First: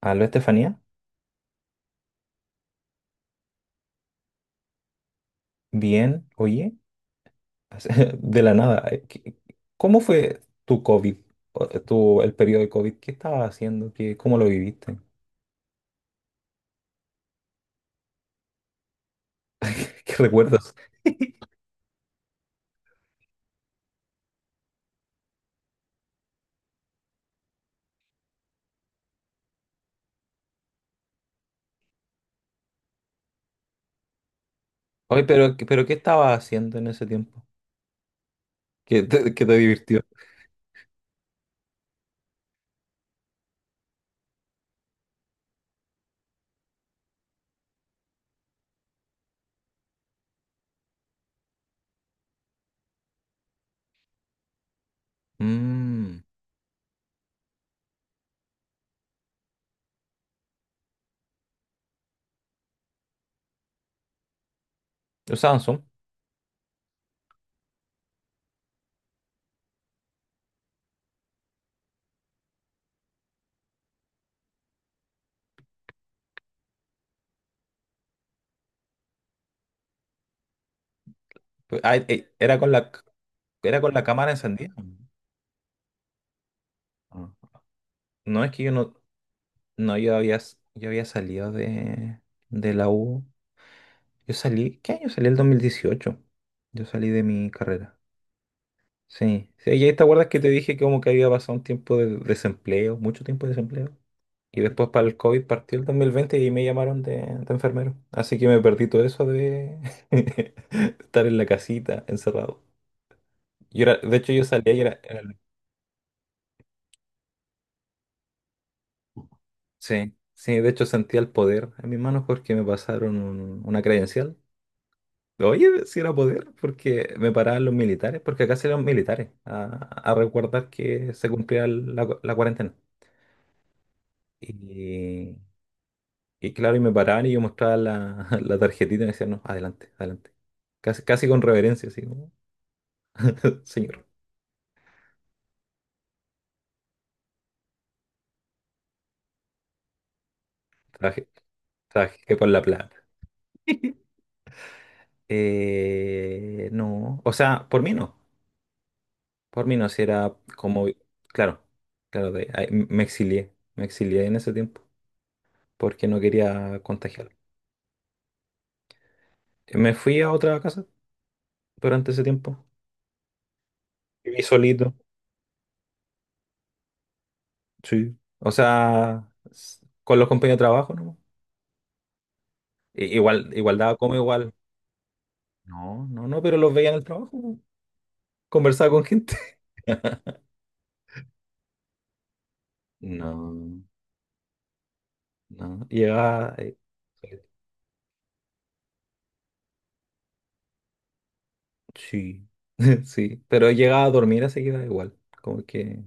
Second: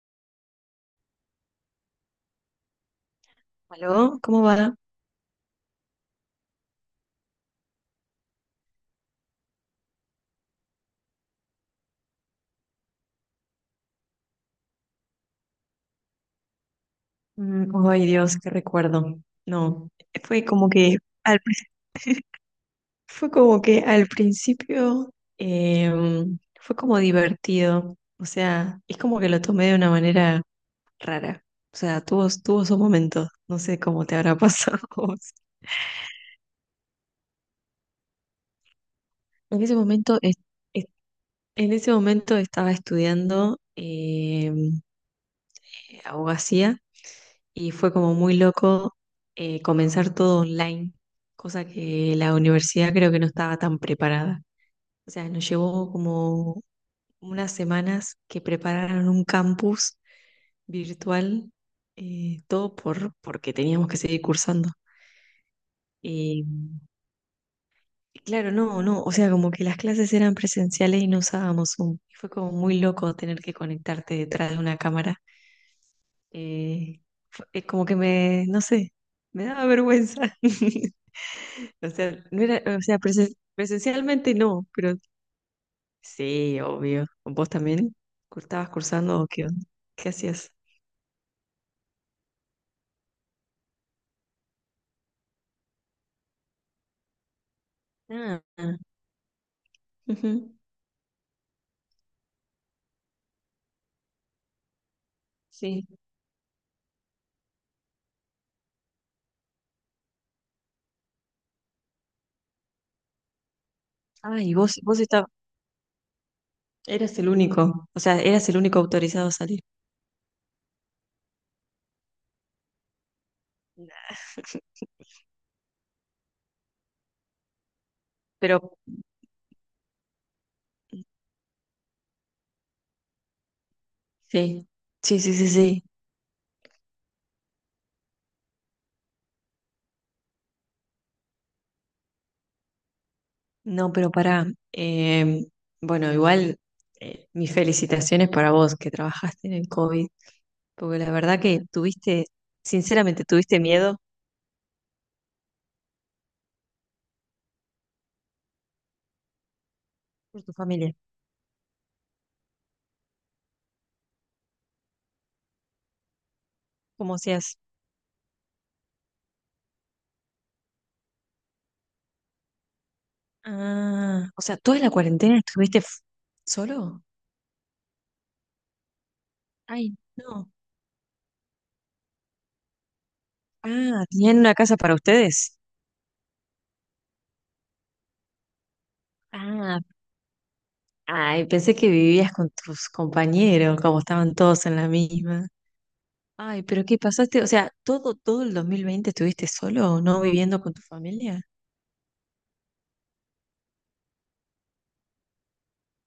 Aló, Estefanía. ¿Aló? ¿Cómo va? Bien, oye, de la nada. ¿Cómo fue tu COVID? El periodo de COVID, ¿qué estabas haciendo? ¿Qué, cómo lo viviste? Mm, ay, Dios, qué recuerdo. No, ¿Qué fue como recuerdas? que al, pri- fue como que al principio fue como divertido. O sea, es como que lo tomé de una manera rara. O sea, tuvo su momento. No sé cómo te habrá pasado a Oye, vos. pero ¿qué estabas haciendo en ese tiempo? ¿Qué te En ese divirtió? momento, es- es- en ese momento estaba estudiando abogacía y fue como muy loco comenzar todo online, cosa que la universidad creo que no estaba tan preparada. O sea, nos llevó Mm, como unas semanas que prepararon un campus virtual, todo porque teníamos que seguir cursando. usaban Zoom. Y claro, no, no, o sea, como que las clases eran presenciales y no usábamos Zoom. Y fue como muy loco tener que conectarte detrás de una cámara. Eh, como que me, no sé, me daba vergüenza. Pues, O sea, no Era con era, o la, sea, era con la cámara presencialmente no, encendida. pero sí, obvio. Ah. ¿Vos también? No, es que ¿Estabas yo no, cursando o qué onda? no, ¿Qué yo había, hacías? Yo había salido de la U. Yo salí, ¿qué año salí? El 2018. Yo salí de mi carrera. Ah, Sí, sí, y ahí te acuerdas que te ujú, dije que como que había pasado un tiempo de desempleo, mucho tiempo de desempleo. Y después para el COVID partió el sí. 2020 y ahí me llamaron de enfermero. Así que me perdí todo eso de estar en la casita, encerrado. Yo era, de hecho Ah, yo y salía vos, y era, vos era- estabas, eras el único, o sea, eras el único autorizado a salir. Sí, sí, de hecho sentía el poder en mis manos porque me pasaron una Nah. credencial. Oye, si era poder, porque me paraban los militares, porque acá Pero salían militares a recordar que se cumplía la cuarentena. sí, sí, sí, Y sí, sí. Y claro, y me paraban y yo mostraba la, la tarjetita y me decían, no, adelante, adelante. Casi, casi con reverencia, así como, No, señor. pero pará. em, bueno, igual mis felicitaciones para vos que trabajaste en el COVID, porque la Trabajé, verdad que tuviste, trabajé por la plata. sinceramente, tuviste miedo no, o sea, por mí no, si era por tu como, familia. claro, claro, ahí me exilié en ese tiempo porque no quería Como contagiar. si es. Me fui a otra casa durante ese tiempo, Ah, viví o sea, ¿toda la solito, cuarentena estuviste solo? sí, o sea, Ay, con los no. compañeros de trabajo, ¿no? Igual, daba Ah, como ¿tenían igual, una casa para ustedes? no, no, no, pero los veía en el trabajo, po. Conversaba con gente. Ah, ay, pensé que vivías con tus No, compañeros, como estaban todos en la misma. no, llegaba... Ay, pero ¿qué pasaste? O sea, ¿todo el 2020 estuviste solo, no viviendo con tu familia? Sí, sí, pero llegaba a dormir así que da igual. Como que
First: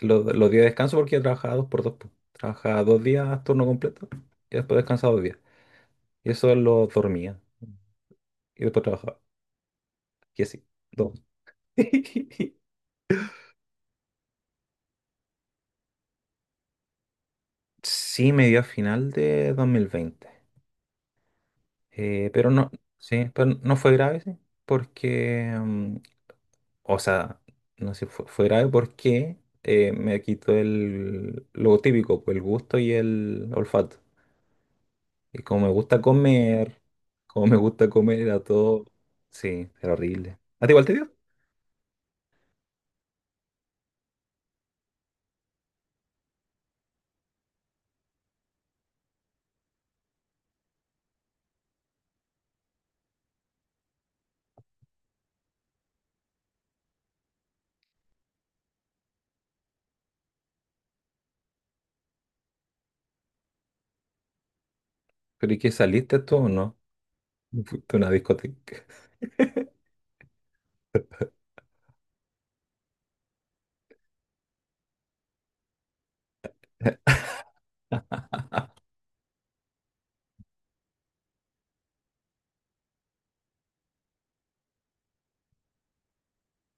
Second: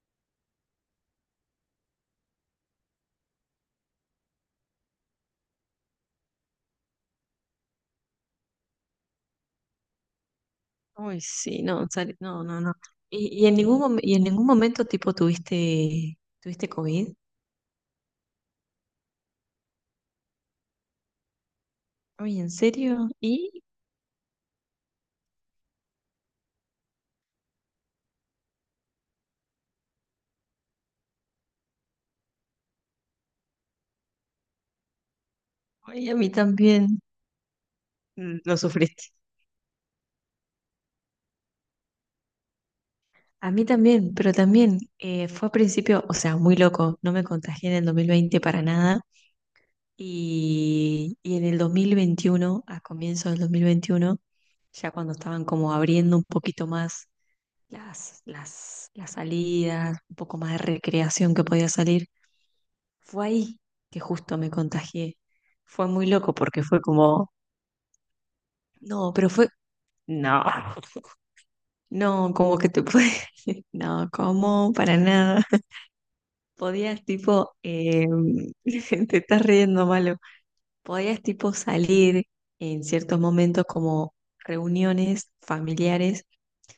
los días de descanso porque yo trabajaba dos por dos, po. Trabajaba 2 días turno completo y después descansaba 2 días. Y eso lo dormía y después trabajaba. Y así, Uy, dos. sí, no, no, no, no. ¿Y en ningún momento tipo tuviste COVID? Sí, me dio a final de 2020. Uy, Pero ¿en no, serio? sí, pero ¿Y? no fue grave, sí, porque o sea, no sé, fue grave porque me quitó el, lo típico, pues el gusto y el olfato. Y como me gusta Ay, a mí comer, también como me gusta comer, era lo todo. sufrí. Sí, era horrible. ¿A ti igual te dio? A mí también, pero también fue a principio, o sea, muy loco, no me contagié en el 2020 para nada y en el 2021, a comienzos del 2021, ya cuando estaban como abriendo un poquito más las salidas, un poco más de recreación que podía salir, fue ahí que justo me contagié. ¿Pero y qué Fue muy saliste loco tú o porque no? fue como, Fuiste a una discoteca. no, pero fue, no, no, como que te puede, no, como, para nada. Podías tipo, te estás riendo, malo. Podías tipo salir en ciertos momentos como reuniones familiares,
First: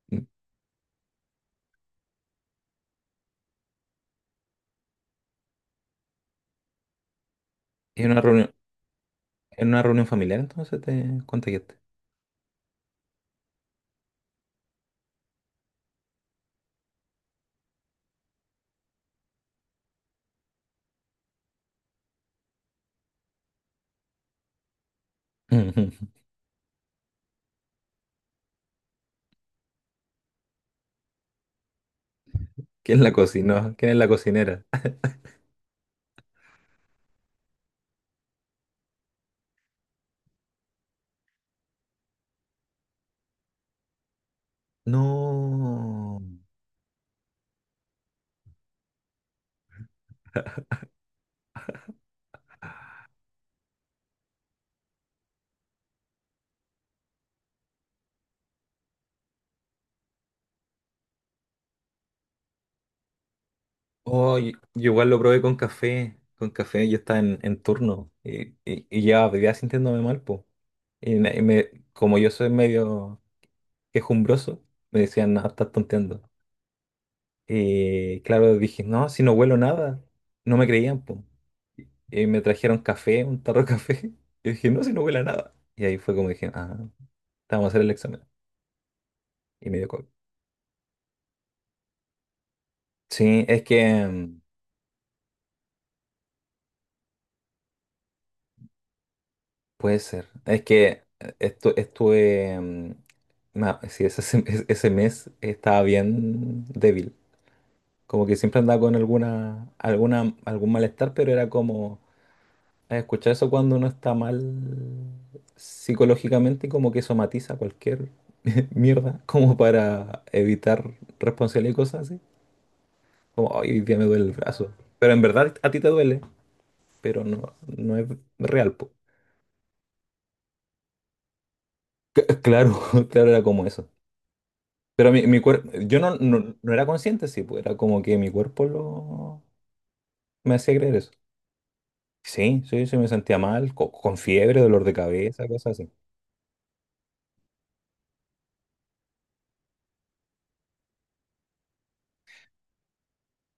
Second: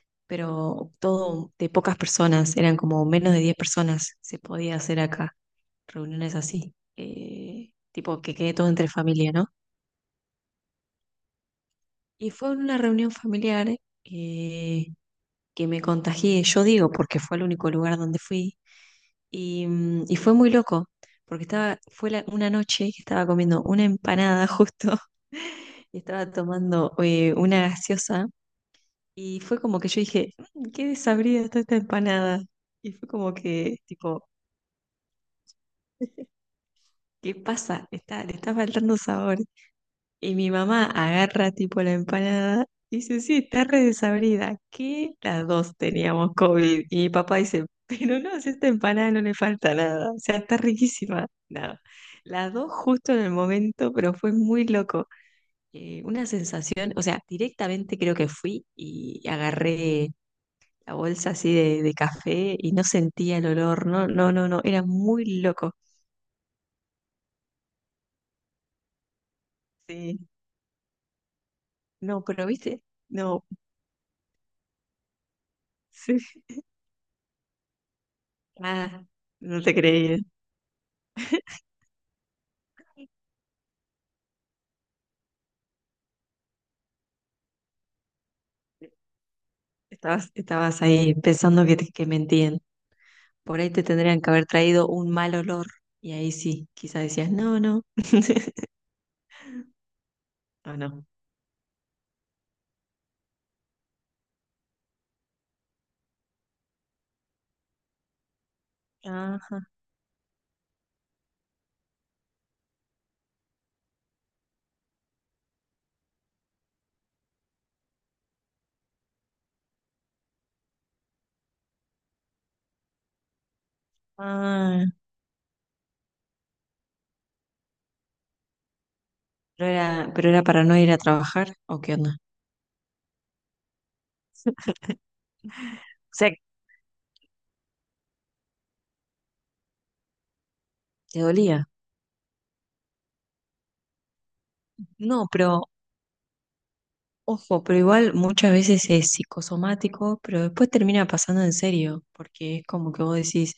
pero todo de pocas personas, eran como menos de 10 personas se podía hacer acá, reuniones así, ¿En una tipo que quede reunión, todo entre familia, ¿no? en una reunión familiar entonces te contagiaste? Y fue una reunión familiar eh, que me contagié, yo digo, porque fue el único lugar donde fui, y fue muy loco, porque estaba, fue una noche que estaba comiendo una empanada justo, y estaba tomando una gaseosa, y fue como que yo dije, "Mm, qué desabrida está esta empanada, y ¿Quién fue la como cocinó? que, ¿Quién es la tipo, cocinera? ¿qué pasa? Está, le está faltando sabor. Y mi mamá agarra tipo la empanada, y dice, sí, está re desabrida, que las dos No. teníamos COVID. Y mi papá dice, pero no, si a esta empanada no le falta nada, o sea, está riquísima. Nada. Las dos justo en el momento, pero fue muy loco. Una sensación, o sea, directamente creo que fui y agarré la bolsa así de café y no sentía el olor, no, no, Oh, no, no, era yo igual lo probé muy con loco. café. Con café yo estaba en turno y llevaba días sintiéndome Sí, mal, po. Y me, como no, yo pero soy viste, medio no, quejumbroso, me decían, no, estás tonteando. sí, Y claro, dije, ah, no, si no huelo no te nada. creí. No me creían, po. Y me trajeron café, un tarro de café. Y dije, no, si no huele a nada. Y ahí fue como dije, ah, te vamos a hacer el examen. ¿Eh? Y me dio COVID. Estabas ahí pensando que, que mentían. Sí, Por es ahí que te tendrían que mm, haber traído un mal olor. Y ahí sí, quizás decías, no, no. Puede ser. Es No, que no. Estuve. Sí, ese mes estaba bien débil. Como que siempre andaba con Ajá. algún malestar, pero era como. Escuchar eso cuando uno está mal psicológicamente, como que somatiza cualquier mierda, como para evitar responsabilidad y cosas así. Como, "Ay, hoy día me duele el brazo." Ah. Pero en verdad a ti te duele, pero no es real, po. Pero era para no ir a trabajar, ¿o qué onda? Claro, claro, era como eso. Pero mi cuerpo, yo O no, sea, no, no era consciente, sí, pues era como que mi cuerpo lo me hacía creer eso. te dolía. Sí, sí, sí, me sentía mal, con, fiebre, dolor de No, cabeza, pero cosas así. ojo, pero igual muchas veces es psicosomático, pero después termina pasando en serio, porque es como que vos decís,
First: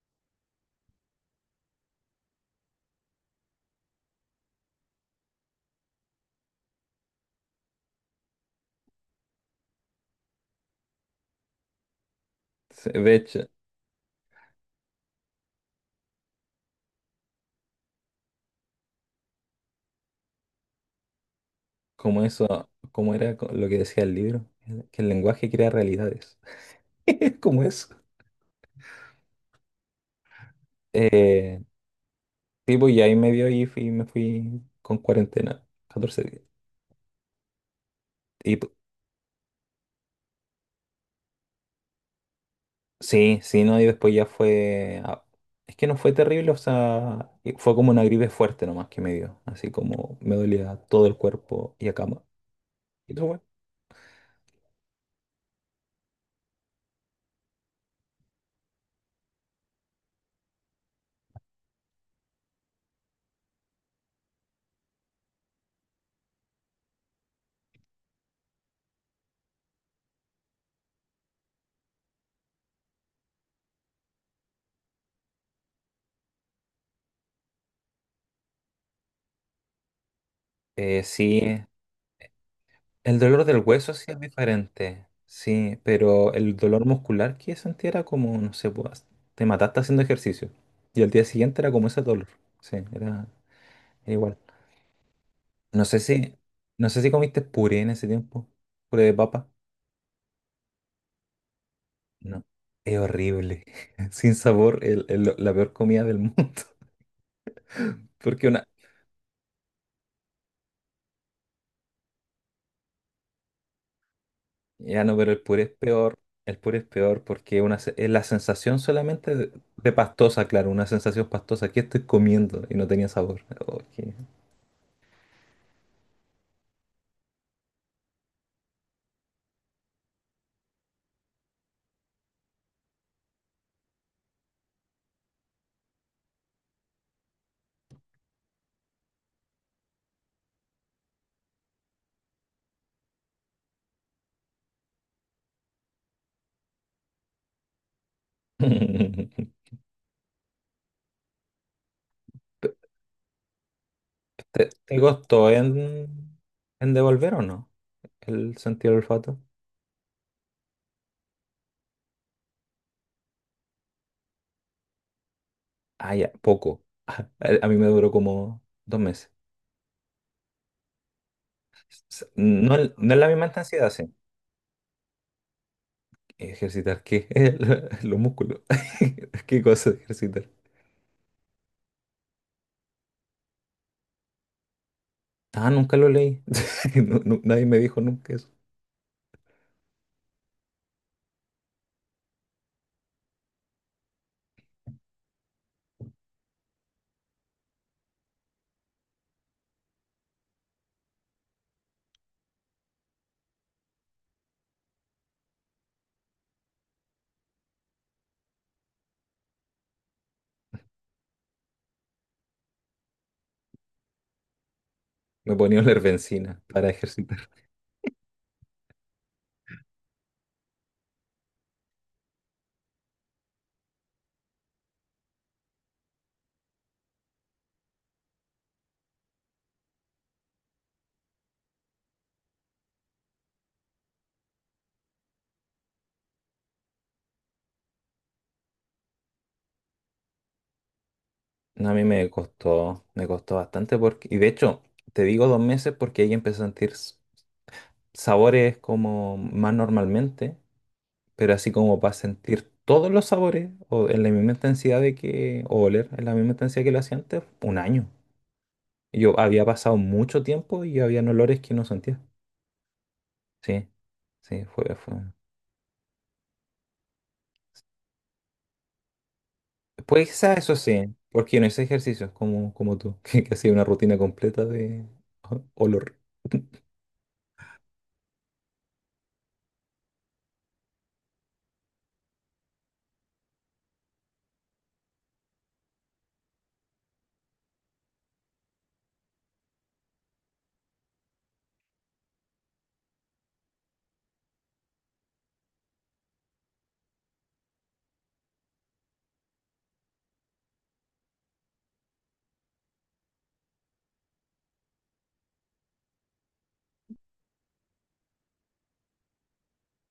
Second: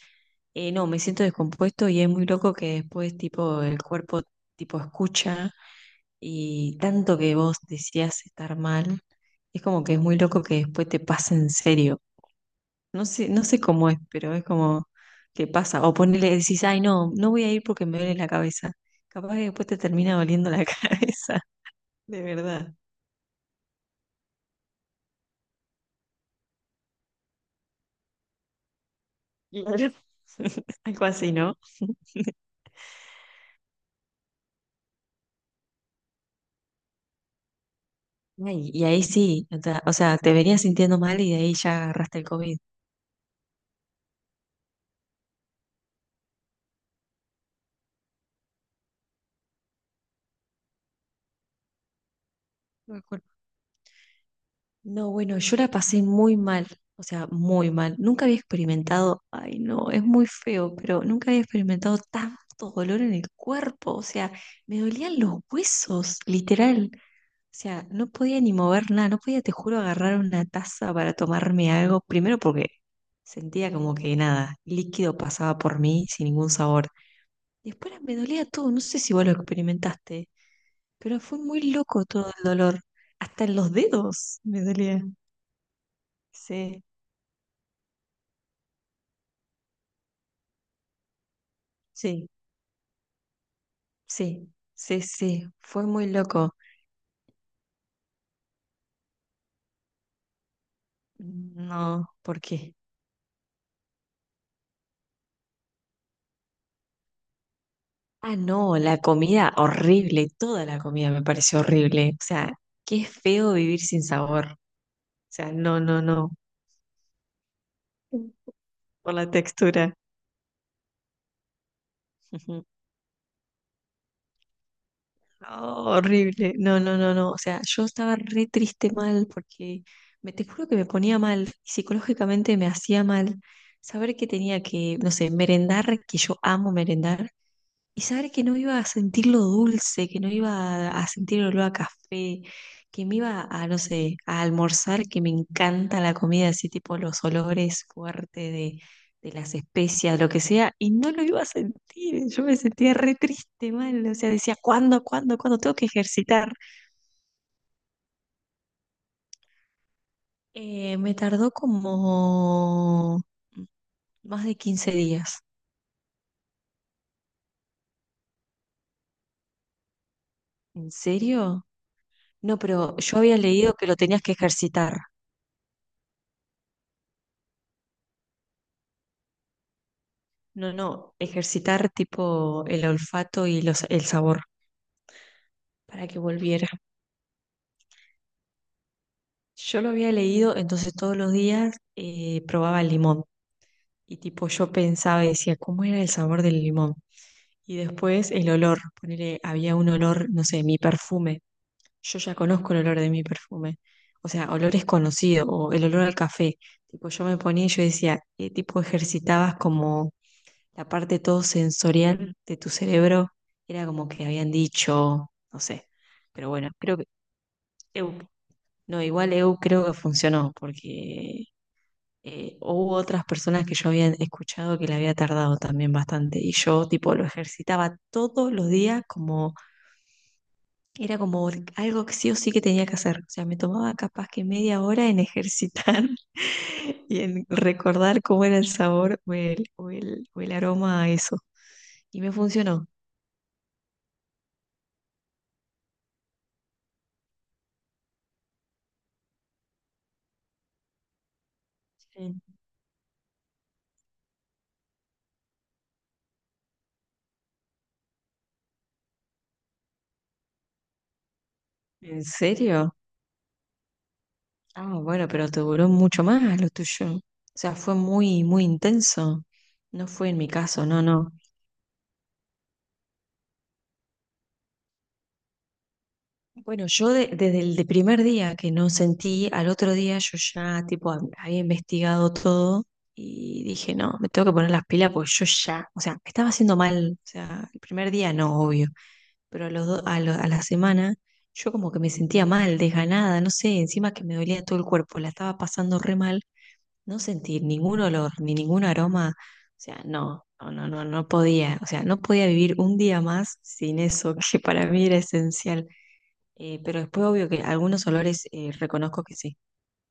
no, me siento descompuesto y es muy loco que después tipo el cuerpo tipo escucha. Y tanto que vos decías estar mal, es como que es muy loco que después te pase en serio. Sí, No de sé, no hecho, sé cómo es, pero es como que pasa. O ponele, decís, ay, no, no voy a ir porque me duele la cabeza. Capaz que después te termina doliendo la cabeza, como de eso, verdad. como era lo que decía el libro, que el lenguaje crea realidades. Como eso. Claro. Algo así, ¿no? Eh, sí, pues, y ahí me dio y me fui con cuarentena, 14 días. Y Ay, y ahí sí, o sea, te venías sintiendo mal y de ahí ya agarraste el COVID. sí, sí, no, y después ya fue... Es que no fue terrible, o sea, y fue como una gripe fuerte nomás que me dio, así como me dolía todo el cuerpo y a cama. ¿Y tú, güey? No, bueno, yo la pasé muy mal, o sea, muy mal. Nunca había experimentado, ay no, es muy feo, pero nunca había experimentado tanto dolor en el cuerpo, o sea, me dolían los huesos, literal. O sea, no podía ni mover nada, no podía, te juro, agarrar una taza para tomarme algo, primero porque sentía como que nada, líquido pasaba por mí sin ningún sabor. Después me dolía todo, no sé si vos lo experimentaste, pero fue muy Sí, loco todo el dolor, el dolor hasta en del los hueso sí es dedos me dolía. diferente, sí, pero el Sí. dolor muscular que sentí era como, no sé, pues, te mataste haciendo ejercicio. Y al día siguiente era como ese dolor, Sí, sí, era, era igual. sí, sí, sí, No fue sé muy si, loco. no sé si comiste puré en ese tiempo, puré de papa. No, ¿por No, qué? es horrible. Sin sabor, la peor comida del mundo. Ah, Porque una... no, la comida horrible, toda la comida me pareció horrible. O sea, qué feo vivir sin sabor. O Ya no, pero el sea, puré es no, no, peor. no, El puré es peor porque una, es la sensación por la solamente de textura. pastosa, claro, una sensación pastosa. Aquí estoy comiendo Ujú. y no tenía sabor. Oh, No, horrible, no, no, no, no. O sea, yo estaba re triste mal porque me te juro que me ponía mal, psicológicamente me hacía mal saber que tenía que, no sé, merendar, que yo amo merendar. Y saber que no iba a sentir lo dulce, que no iba a sentir el olor a café, que me iba a, no sé, a almorzar, que me encanta la comida, así tipo los olores fuertes de las especias, lo que sea, y no lo iba a sentir. Yo me sentía re triste, mal. O sea, decía, ¿Te ¿cuándo, cuándo, costó cuándo tengo que en, ejercitar? en devolver o no el sentido del olfato? Me tardó como más de 15 días. Ah, ya, poco. A mí me duró como 2 meses. ¿En serio? No, No, pero no yo es la había misma leído que intensidad, lo sí. tenías que ejercitar. ¿Ejercitar qué? Los músculos. ¿Qué cosa de ejercitar? No, no, ejercitar tipo el olfato y el sabor Ah, nunca para lo que leí. volviera. Nadie me dijo nunca eso. Yo lo había leído, entonces todos los días probaba el limón y tipo yo pensaba y decía, ¿cómo era el sabor del limón? Y después el olor, ponele, había un olor, no sé, mi perfume. Yo ya conozco el olor de mi perfume. O sea, olores conocidos o el olor al café. Tipo, yo me ponía y yo decía, tipo ejercitabas como la parte todo sensorial de tu cerebro era como que habían dicho, Me no ponía a sé, oler pero benzina bueno, para creo que ejercitar. Eu, no, igual Eu creo que funcionó, porque hubo otras personas que yo había escuchado que le había tardado también bastante, y yo tipo lo ejercitaba todos los días como, era como algo que sí o sí que tenía que hacer, o sea, me tomaba capaz que media hora en ejercitar y en recordar cómo era el sabor o el, aroma a eso. No, a mí Y me funcionó. Me costó bastante porque... Y de hecho, te digo 2 meses porque ahí empecé a sentir sabores como más normalmente, pero así como para Sí. sentir todos los sabores o en la misma intensidad de que... o oler en la misma intensidad que lo hacía antes, un año. Yo había pasado mucho tiempo y había olores que no sentía. ¿En serio? Sí, sí, fue, Ah, fue. bueno, pero te duró mucho más lo tuyo. O sea, fue muy, muy intenso. No Pues fue en mi quizás eso caso, sí, no, ¿eh? no. Porque yo no hice ejercicios como tú, que hacía una rutina completa de olor. Bueno, yo desde el de primer día que no sentí, al otro día yo ya tipo había investigado todo y dije, no, me tengo que poner las pilas porque yo ya, o sea, me estaba haciendo mal, o sea, el primer día no, obvio, pero a, los do- a, lo- a la semana yo como que me sentía mal, desganada, no sé, encima que me dolía todo el cuerpo, la estaba pasando re mal no sentir ningún olor ni ningún aroma, o sea, no, no, no, no, no podía, o sea, no podía vivir un día más sin eso, que para mí era esencial. Pero después, obvio que algunos olores reconozco que sí,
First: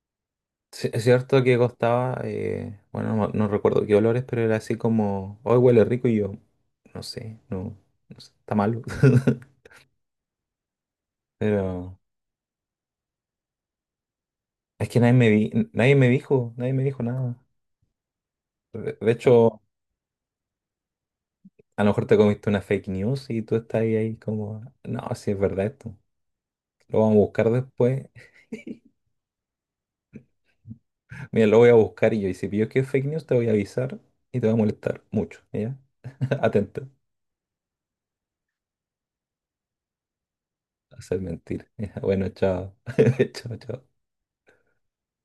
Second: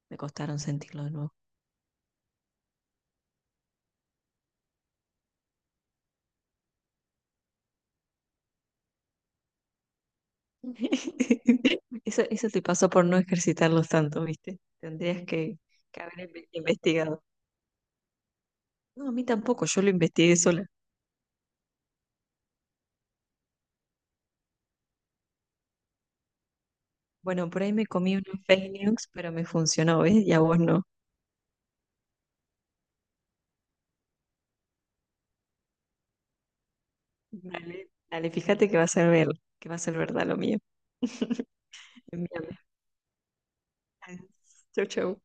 me costaron Sí, es sentirlo de nuevo. cierto que costaba, bueno, no, no recuerdo qué olores, pero era así como, hoy huele rico y yo, no sé, no, no sé, está malo. Pero Eso te pasó por no ejercitarlos tanto, ¿viste? es que Tendrías que, nadie que me haber dijo, nadie me dijo investigado. nada. De, No, de a mí hecho, tampoco, yo lo investigué sola. a lo mejor te comiste una fake news y tú estás ahí como, no, si es verdad esto, lo vamos a buscar Bueno, por ahí me después. comí unos fake news, pero me funcionó, ¿ves? Y a vos no. Mira, lo voy a buscar y yo, y si pillo que es fake news, te voy a avisar y te va a molestar mucho, ¿ya? Atento, Dale, dale, fíjate que va a ser verdad lo mío. hacer mentir. Ya, bueno, Envíame. chao. Chao, chao. Chau, chau.